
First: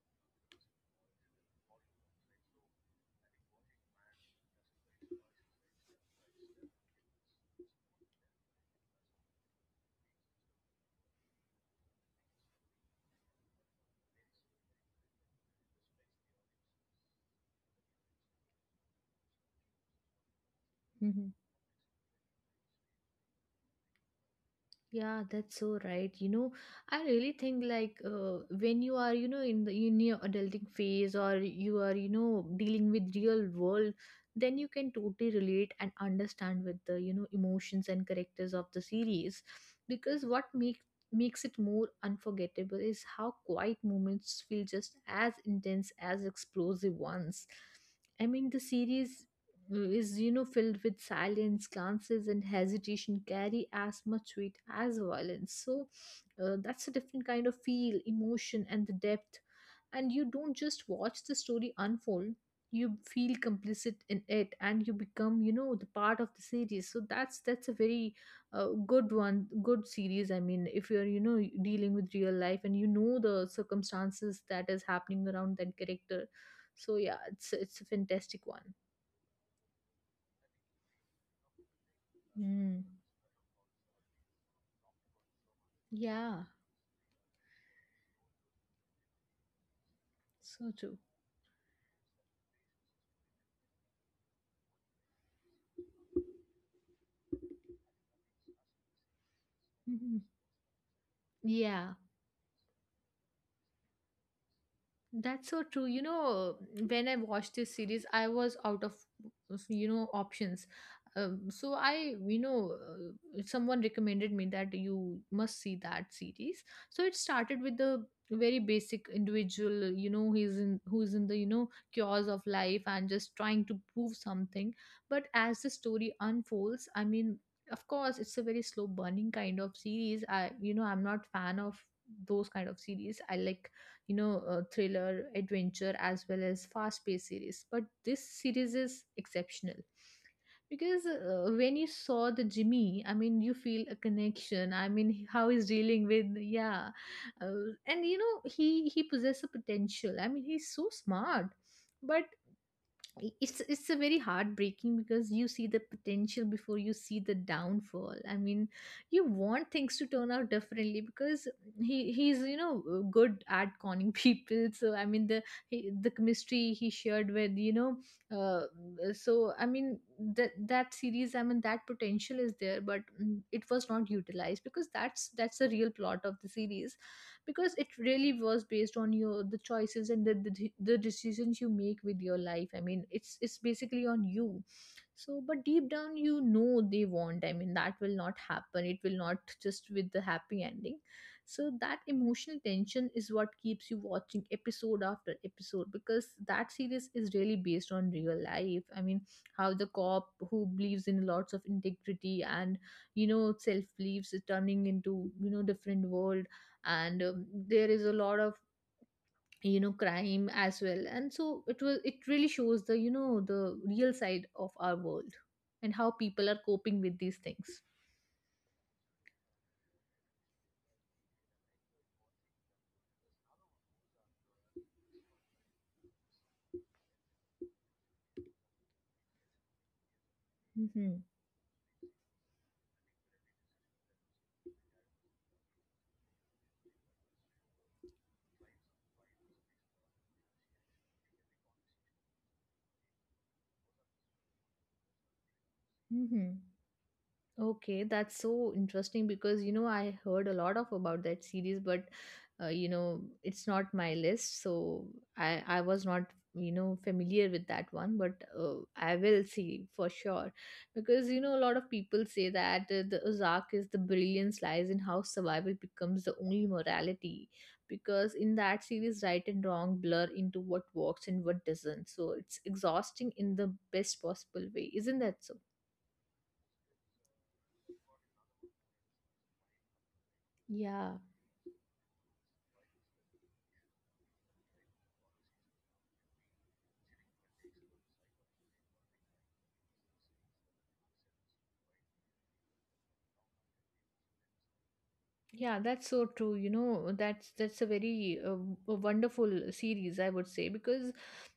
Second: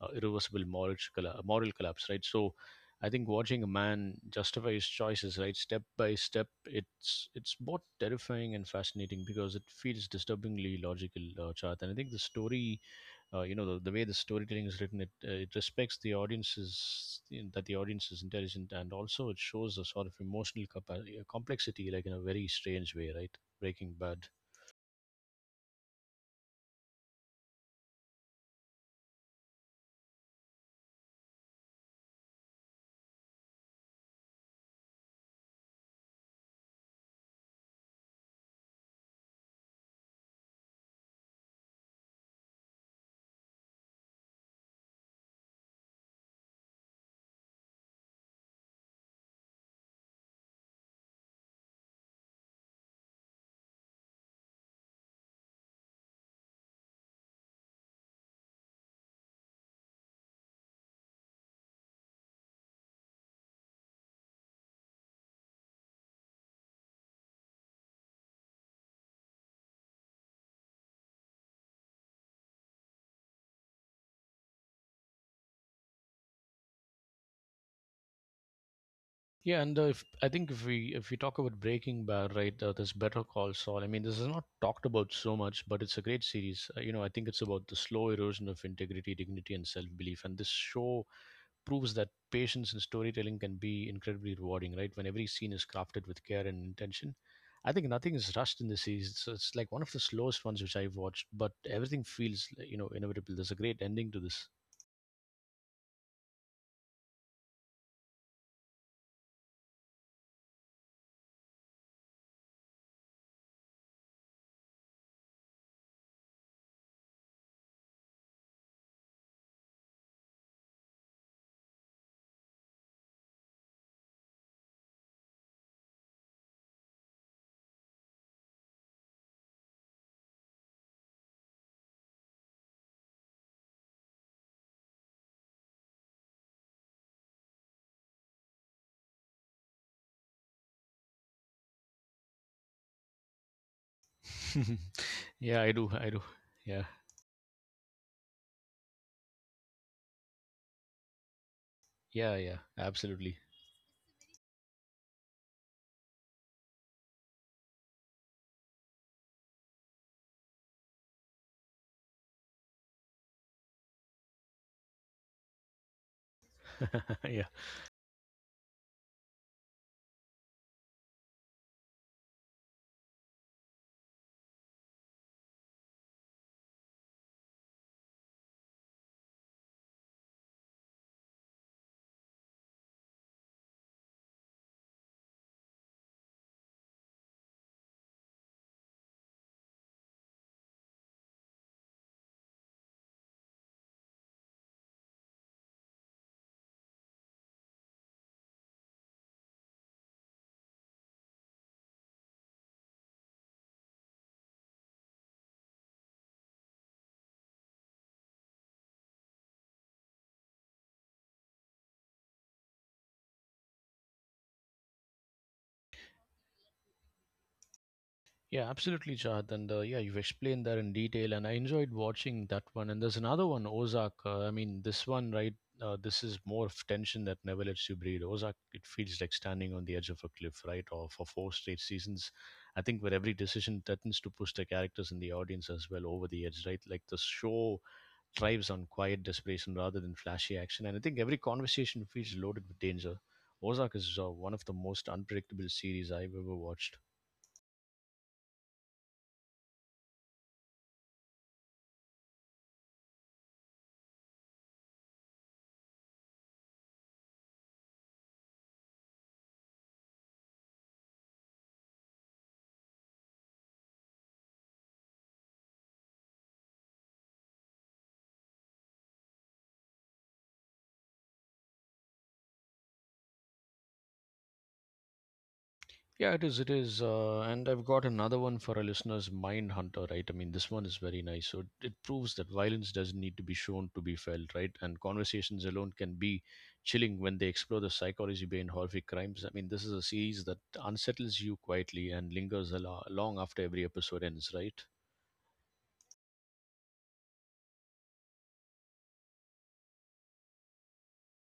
Speaker 1: irreversible moral collapse, right? So, I think watching a man justify his choices, right, step by step, it's both terrifying and fascinating because it feels disturbingly logical, Chart. And I think the story the way the storytelling is written, it respects the audiences in, that the audience is intelligent, and also it shows a sort of emotional
Speaker 2: Mm-hmm.
Speaker 1: complexity like in a very strange way, right? Breaking Bad.
Speaker 2: Yeah, that's so right. You know, I really think like, when you are, you know, in the in your adulting phase, or you are, you know, dealing with real world, then you can totally relate and understand with the, you know, emotions and characters of the series. Because what makes it more unforgettable is how quiet moments feel just as intense as explosive ones. I mean, the series is, you know, filled with silence, glances, and hesitation, carry as much weight as violence. So that's a different kind of feel, emotion, and the depth. And you don't just watch the story unfold, you feel complicit in it, and you become, you know, the part of the series. So that's a very good one, good series. I mean, if you're, you know, dealing with real life and you know the circumstances that is happening around that character. So yeah, it's a fantastic one.
Speaker 1: Yeah, and if, I think if we talk about Breaking Bad, right,
Speaker 2: Mm.
Speaker 1: there's Better Call Saul. I mean, this is not talked about so much, but it's a great
Speaker 2: Yeah,
Speaker 1: series. You know, I think it's about the slow erosion of integrity, dignity and self-belief, and this
Speaker 2: so true.
Speaker 1: show proves that patience in storytelling can be incredibly rewarding, right? When every scene is crafted with care and intention. I think nothing is rushed in the series. So it's like one of the
Speaker 2: Mhm.
Speaker 1: slowest ones which I've watched, but
Speaker 2: Yeah,
Speaker 1: everything feels, like, you know, inevitable. There's a great ending to this.
Speaker 2: that's so true. You know, when I watched this series, I was out of, you know, options. So I, you know, someone recommended me that you must see that series. So it started with the very basic individual, you know, he's in who's in the, you know, chaos of life and just trying to prove something. But as the story unfolds, I mean, of course, it's a very slow burning kind of series. I, you know, I'm not fan of those kind of series. I like, you know, thriller adventure as well as fast paced series, but this series is exceptional. Because when you saw the Jimmy, I mean, you feel a connection. I mean, how
Speaker 1: Yeah,
Speaker 2: he's
Speaker 1: I do.
Speaker 2: dealing
Speaker 1: I do.
Speaker 2: with,
Speaker 1: Yeah.
Speaker 2: yeah, and you know he possesses a potential. I mean, he's so smart, but
Speaker 1: Yeah, yeah, absolutely.
Speaker 2: it's a very heartbreaking, because you see the potential before you see the downfall. I mean, you want things to turn out differently, because he's, you know, good at conning people. So I mean, the he, the chemistry he shared
Speaker 1: Yeah.
Speaker 2: with, you know, uh, so I mean, that series, I mean, that potential is there, but it was not utilized, because that's the real plot of the series. Because it really was based on your the choices and the, the decisions you make with your life. I mean, it's basically on you. So but deep down, you know, they want. I mean that will not happen. It will not just with the happy ending. So that emotional tension is what keeps you watching episode after episode, because that series is really based on real life. I mean how the cop who believes in lots of integrity and self beliefs is turning into different world. And there is a lot of crime as well, and so it was, it really shows the the real side of our world and how people are coping with these things.
Speaker 1: Yeah, absolutely, Chad. And yeah, you've explained that in detail, and I enjoyed watching that one. And there's another one, Ozark. I mean, this one, right? This is more of tension that never lets you breathe. Ozark, it feels like standing on the edge of a cliff, right? Or
Speaker 2: Mm-hmm.
Speaker 1: for four straight seasons, I think, where every decision threatens to push the characters and the audience as well over the edge, right? Like the show thrives on quiet desperation rather than flashy action, and I think every conversation feels loaded with danger. Ozark is one of the most unpredictable series I've ever
Speaker 2: Mm-hmm.
Speaker 1: watched.
Speaker 2: Okay, that's so interesting because you know I heard a lot of about that series, but you know it's not my list, so I was not familiar with that one, but I will see for sure, because you know a lot of people say that the Ozark is, the brilliance lies in how survival becomes the only morality. Because in that series right and wrong blur into what works and what doesn't, so it's exhausting in the best possible way, isn't that so?
Speaker 1: Yeah, it is. It is. And I've got another one for our listeners, Mind Hunter, right? I mean, this one is
Speaker 2: Yeah.
Speaker 1: very nice. So it proves that violence doesn't need to be shown to be felt, right? And conversations alone can be chilling when they explore the psychology behind horrific crimes. I mean, this is a series that unsettles you quietly and lingers a long after every episode ends, right?
Speaker 2: Yeah, that's so true. You know, that's a very wonderful series, I would say, because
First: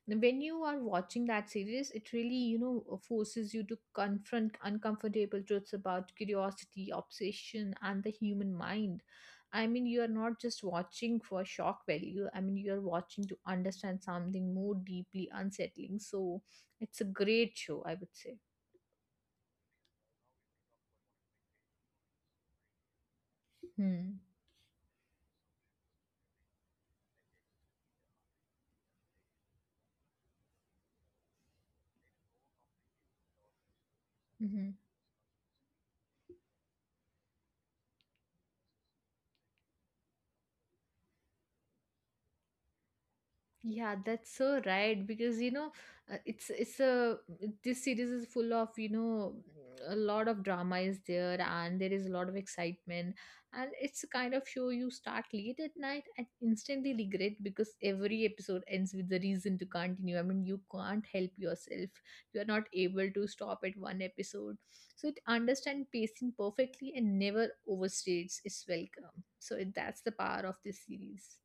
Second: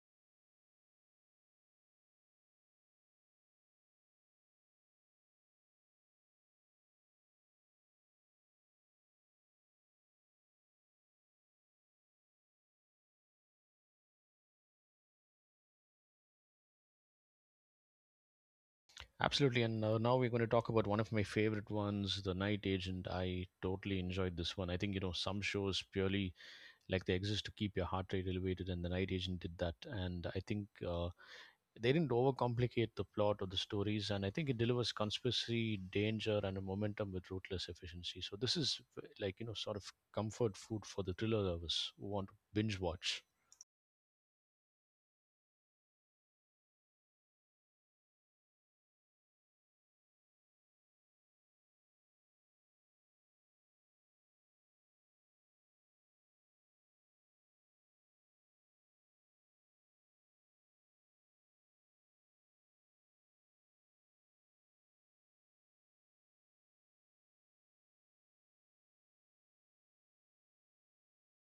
Speaker 2: when you are watching that series, it really, you know, forces you to confront uncomfortable truths about curiosity, obsession, and the human mind. I mean, you are not just watching for shock value. I mean, you are watching to understand something more deeply unsettling. So, it's a great show, I would say.
Speaker 1: Absolutely. And now we're going to talk about one of my favorite ones, The Night Agent. I totally
Speaker 2: Hmm.
Speaker 1: enjoyed this one. I think, you know, some shows purely like they exist to keep your heart rate elevated, and The Night Agent did that. And I think they didn't overcomplicate the plot or the stories, and I think it
Speaker 2: Mm-hmm.
Speaker 1: delivers conspiracy, danger and a momentum with ruthless efficiency. So this is like, you know, sort of comfort food for the thriller lovers who want to binge watch.
Speaker 2: Yeah, that's so right because you know it's a this series is full of a lot of drama is there, and there is a lot of excitement, and it's a kind of show you start late at night and instantly regret, because every episode ends with the reason to continue. I mean, you can't help yourself. You are not able to stop at one episode. So it understands pacing perfectly and never overstates its welcome. So it, that's the power of this series.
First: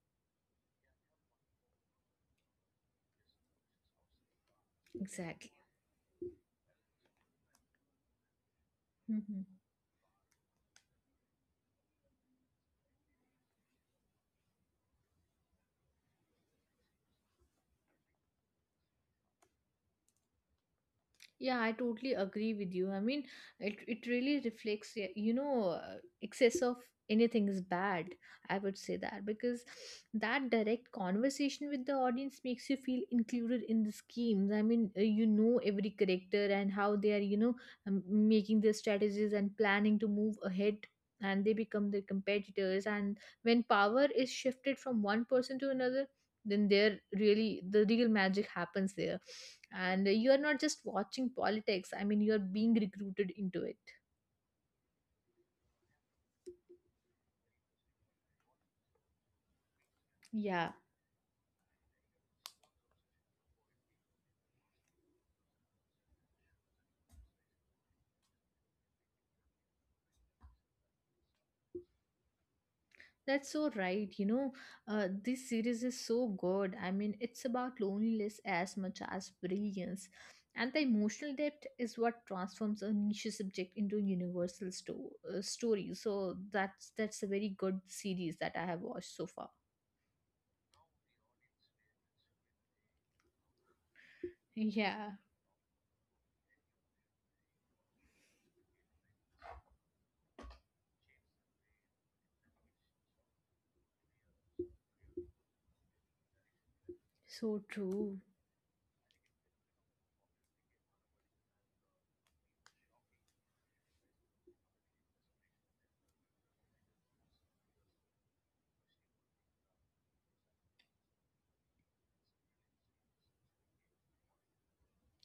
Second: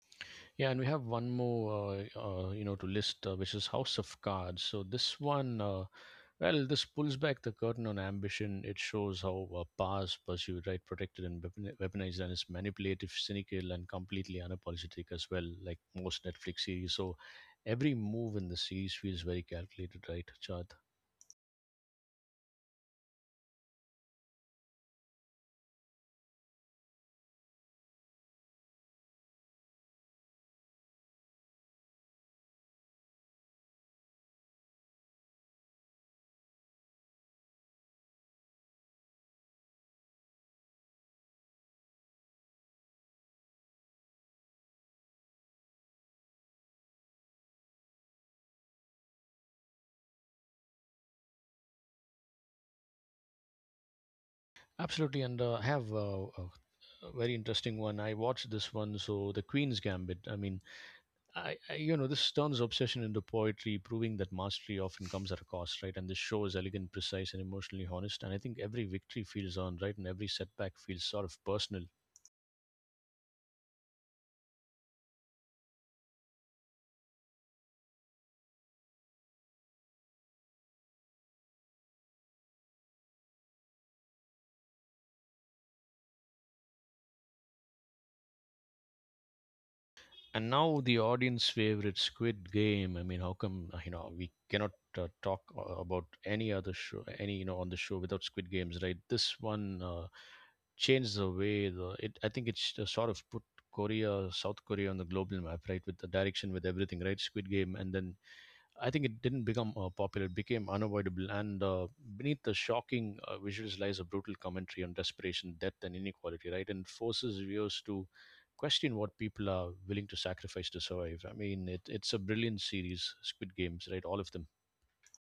Speaker 1: Yeah, and we have one more to list, which is House of Cards. So this
Speaker 2: Exactly.
Speaker 1: one Well, this pulls back the curtain on ambition. It shows how
Speaker 2: Mhm.
Speaker 1: power is pursued, right, protected and weaponized, and it's manipulative, cynical, and completely unapologetic as well, like most Netflix series. So every move in the series feels very calculated, right, Chad?
Speaker 2: Yeah, I totally agree with you. I mean, it really reflects, you know, excess of anything is bad. I would say that, because that direct conversation with the audience makes you feel included in the schemes. I mean, you know every character and how they are, you know, making their strategies and planning to move ahead. And they become their competitors. And when power is shifted from one person to another, then there really the real magic happens there, and you are not just watching politics. I mean you are being recruited into it.
Speaker 1: Absolutely, and I have a very interesting one. I watched this one, so The Queen's Gambit. I mean,
Speaker 2: Yeah.
Speaker 1: you know, this turns obsession into poetry, proving that mastery often comes at a cost, right? And this show is elegant, precise, and emotionally honest. And I think every victory feels earned, right? And every setback feels sort of personal.
Speaker 2: That's so right. You know, this series is so good. I mean, it's about loneliness as much as brilliance. And the emotional depth is what transforms a niche subject into a universal story. So that's a very good series that I have watched so far.
Speaker 1: And now the audience favorite, Squid Game. I mean, how come we cannot uh,
Speaker 2: Yeah.
Speaker 1: talk uh, about any other show, any, you know, on the show without Squid Games, right? This one changed the way the it. I think it's sort of put Korea, South Korea on the global map, right? With the direction, with everything, right? Squid
Speaker 2: So
Speaker 1: Game. And then
Speaker 2: true.
Speaker 1: I think it didn't become popular, it became unavoidable. And beneath the shocking visuals lies a brutal commentary on desperation, death, and inequality, right? And forces viewers to question what people are willing to sacrifice to survive. I mean, it's a brilliant series, Squid Games, right? All of them.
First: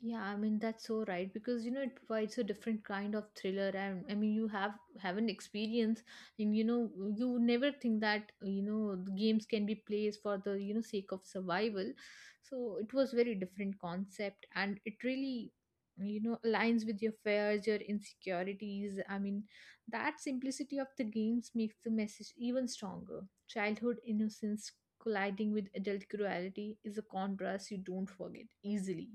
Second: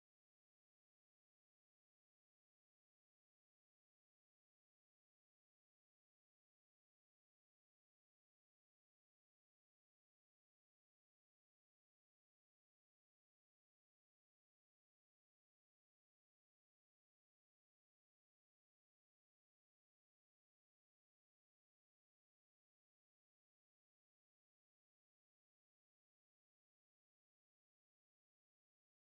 Speaker 2: Yeah, I mean that's so right because you know it provides a different kind of thriller, and I mean you have an experience. And you know you would never think that you know the games can be played for the you know sake of survival. So it was very different concept, and it really you know aligns with your fears, your insecurities. I mean that simplicity of the games makes the message even stronger. Childhood innocence colliding with adult cruelty is a contrast you don't forget easily.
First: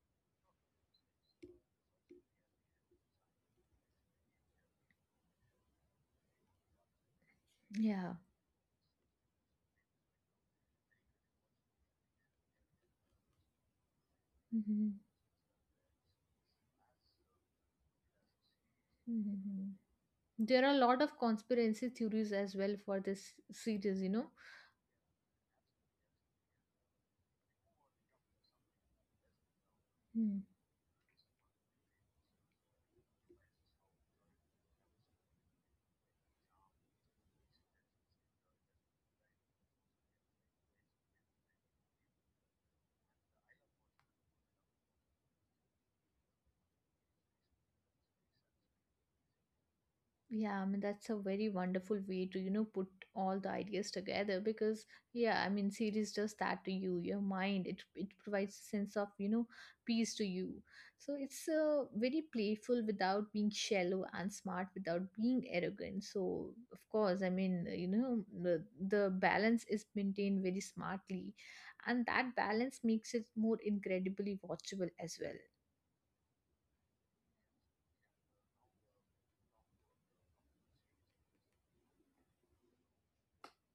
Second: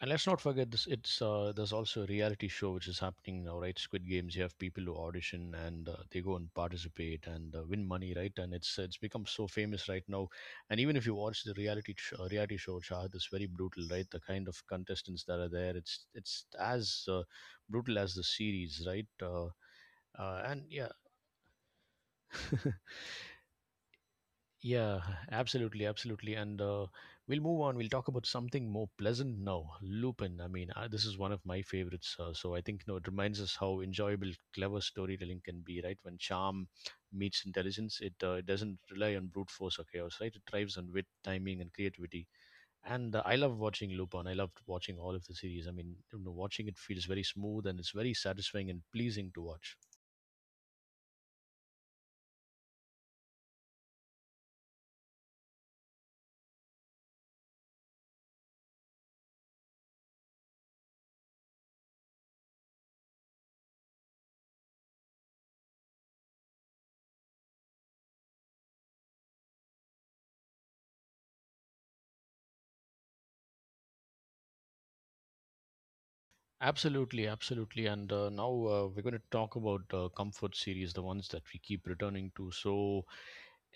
Speaker 1: And let's not forget this. It's there's also a reality show which is happening now, right? Squid Games. You have people who audition and they go and participate and win money,
Speaker 2: Yeah.
Speaker 1: right? And it's become so famous right now. And even if you watch the reality show, Shahad, it's very brutal, right? The kind of
Speaker 2: Mhm.
Speaker 1: contestants that are there, it's as brutal as the series, right?
Speaker 2: Mhm.
Speaker 1: And
Speaker 2: There are a
Speaker 1: yeah,
Speaker 2: lot of conspiracy theories as well for this series,
Speaker 1: yeah, absolutely, absolutely. And we'll move on. We'll talk about something more pleasant now. Lupin.
Speaker 2: know.
Speaker 1: I mean, this is one of my favorites. So I think, you know, it reminds us how enjoyable clever storytelling can be, right? When charm meets intelligence, it doesn't rely on brute force or chaos, right? It thrives on wit, timing, and creativity. And I love watching Lupin. I loved watching all of the series. I mean, you know, watching it feels very smooth and it's very satisfying and pleasing to watch.
Speaker 2: Yeah, I mean, that's a very wonderful way to, you know, put all the ideas together because, yeah, I mean, series does that to you, your mind. It provides a sense of, you know, peace to you. So it's very playful without being shallow, and smart without being arrogant. So, of course, I mean, you know, the balance is maintained very smartly, and that balance makes it more incredibly watchable as well.
Speaker 1: Absolutely, absolutely. And now we're going to talk about comfort series, the ones that we keep returning to. So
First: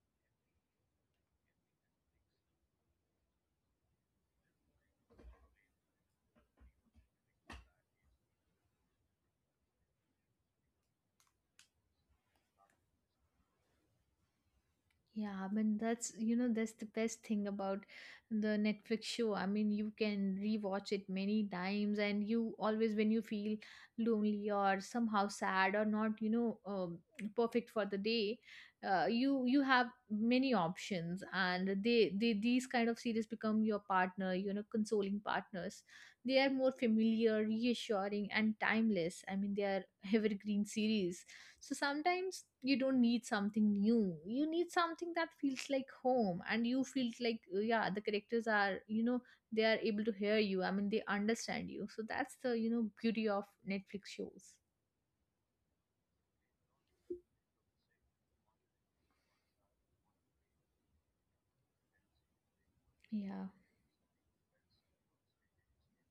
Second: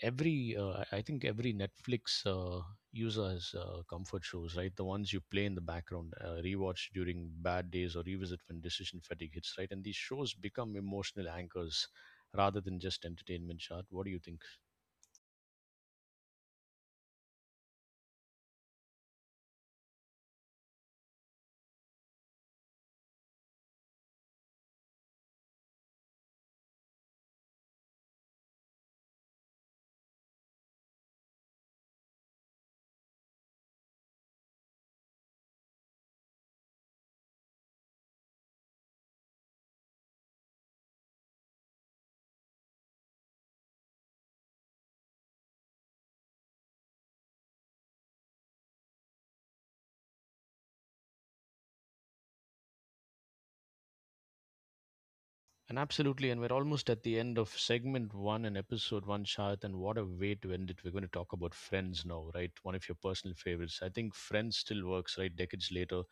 Speaker 1: every, I think every Netflix user has comfort shows, right? The ones you play in the background, rewatch during bad days, or revisit when decision fatigue hits, right? And these shows become emotional anchors rather than just entertainment. Chart. What do you think?
Speaker 2: Yeah, I mean that's you know that's the best thing about the Netflix show. I mean you can rewatch it many times, and you always when you feel lonely or somehow sad or not you know perfect for the day, you have many options, and they these kind of series become your partner, you know, consoling partners. They are more familiar, reassuring, and timeless. I mean they are evergreen series. So sometimes you don't need something new. You need something that feels like home, and you feel like, yeah, the characters are, you know, they are able to hear you. I mean, they understand you. So that's the, you know, beauty of Netflix shows.
Speaker 1: And absolutely, and we're almost at the end of segment one and episode one, Shahid. And what a way to end it. We're going to talk about Friends now, right? One of your personal
Speaker 2: Yeah,
Speaker 1: favorites. I think Friends still works, right, decades later,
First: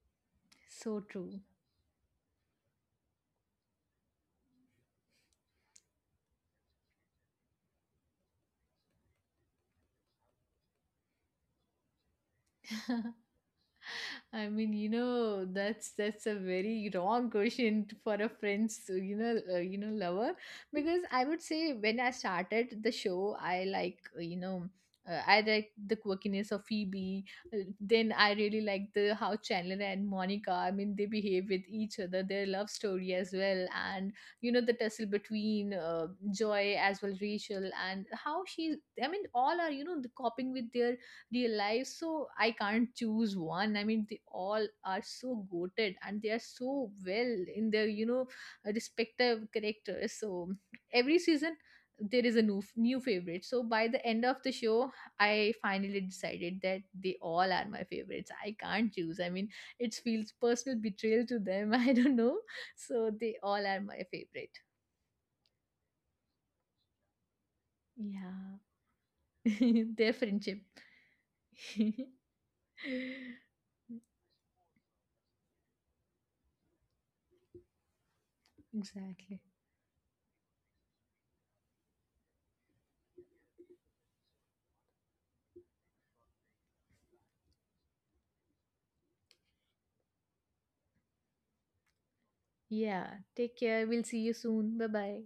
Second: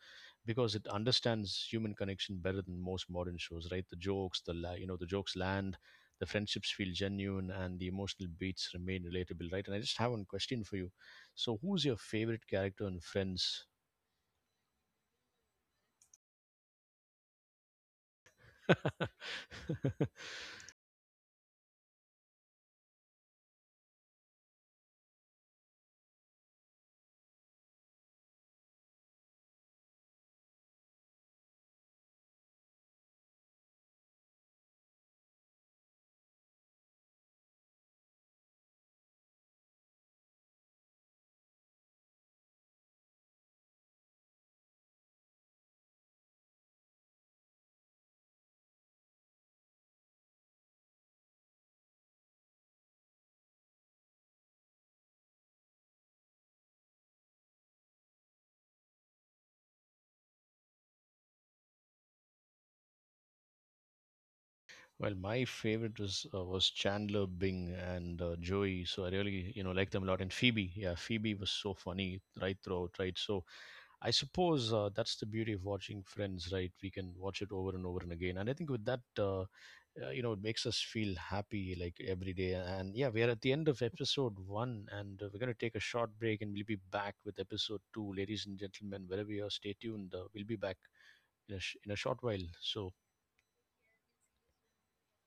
Speaker 1: because it
Speaker 2: so true.
Speaker 1: understands human connection better than most modern shows, right? The jokes, the the jokes land, the friendships feel genuine, and the emotional beats remain relatable, right? And I just have one question for you. So, who's your favorite character in Friends?
Speaker 2: I mean, you know, that's a very wrong question for a friend's, you know, lover. Because I would say when I started the show, I like, you know, I like the quirkiness of Phoebe. Then I really like the how Chandler and Monica. I mean, they behave with each other, their love story as well, and you know the tussle between Joy as well, Rachel, and how she. I mean, all are you know the coping with their real life. So I can't choose one. I mean they all are so goated, and they are so well in their you know respective characters. So every season there is a new favorite. So by the end of the show, I finally decided that they all are my favorites. I can't choose. I mean it feels personal betrayal to them. I don't know. So they all are my favorite.
Speaker 1: Well, my favorite was Chandler Bing and
Speaker 2: Yeah.
Speaker 1: Joey, so I really, you know, like them a
Speaker 2: Their
Speaker 1: lot. And
Speaker 2: friendship.
Speaker 1: Phoebe, yeah, Phoebe was so funny right throughout, right? So I suppose that's the beauty of watching Friends, right? We can watch it over and over and again, and I think with that,
Speaker 2: Exactly.
Speaker 1: it makes us feel happy like every day. And yeah, we are at the end of episode one, and we're gonna take a short break, and we'll be back with episode two, ladies and gentlemen. Wherever you are, stay tuned. We'll be back in a short while. So
Speaker 2: Yeah, take care. We'll see you soon. Bye bye.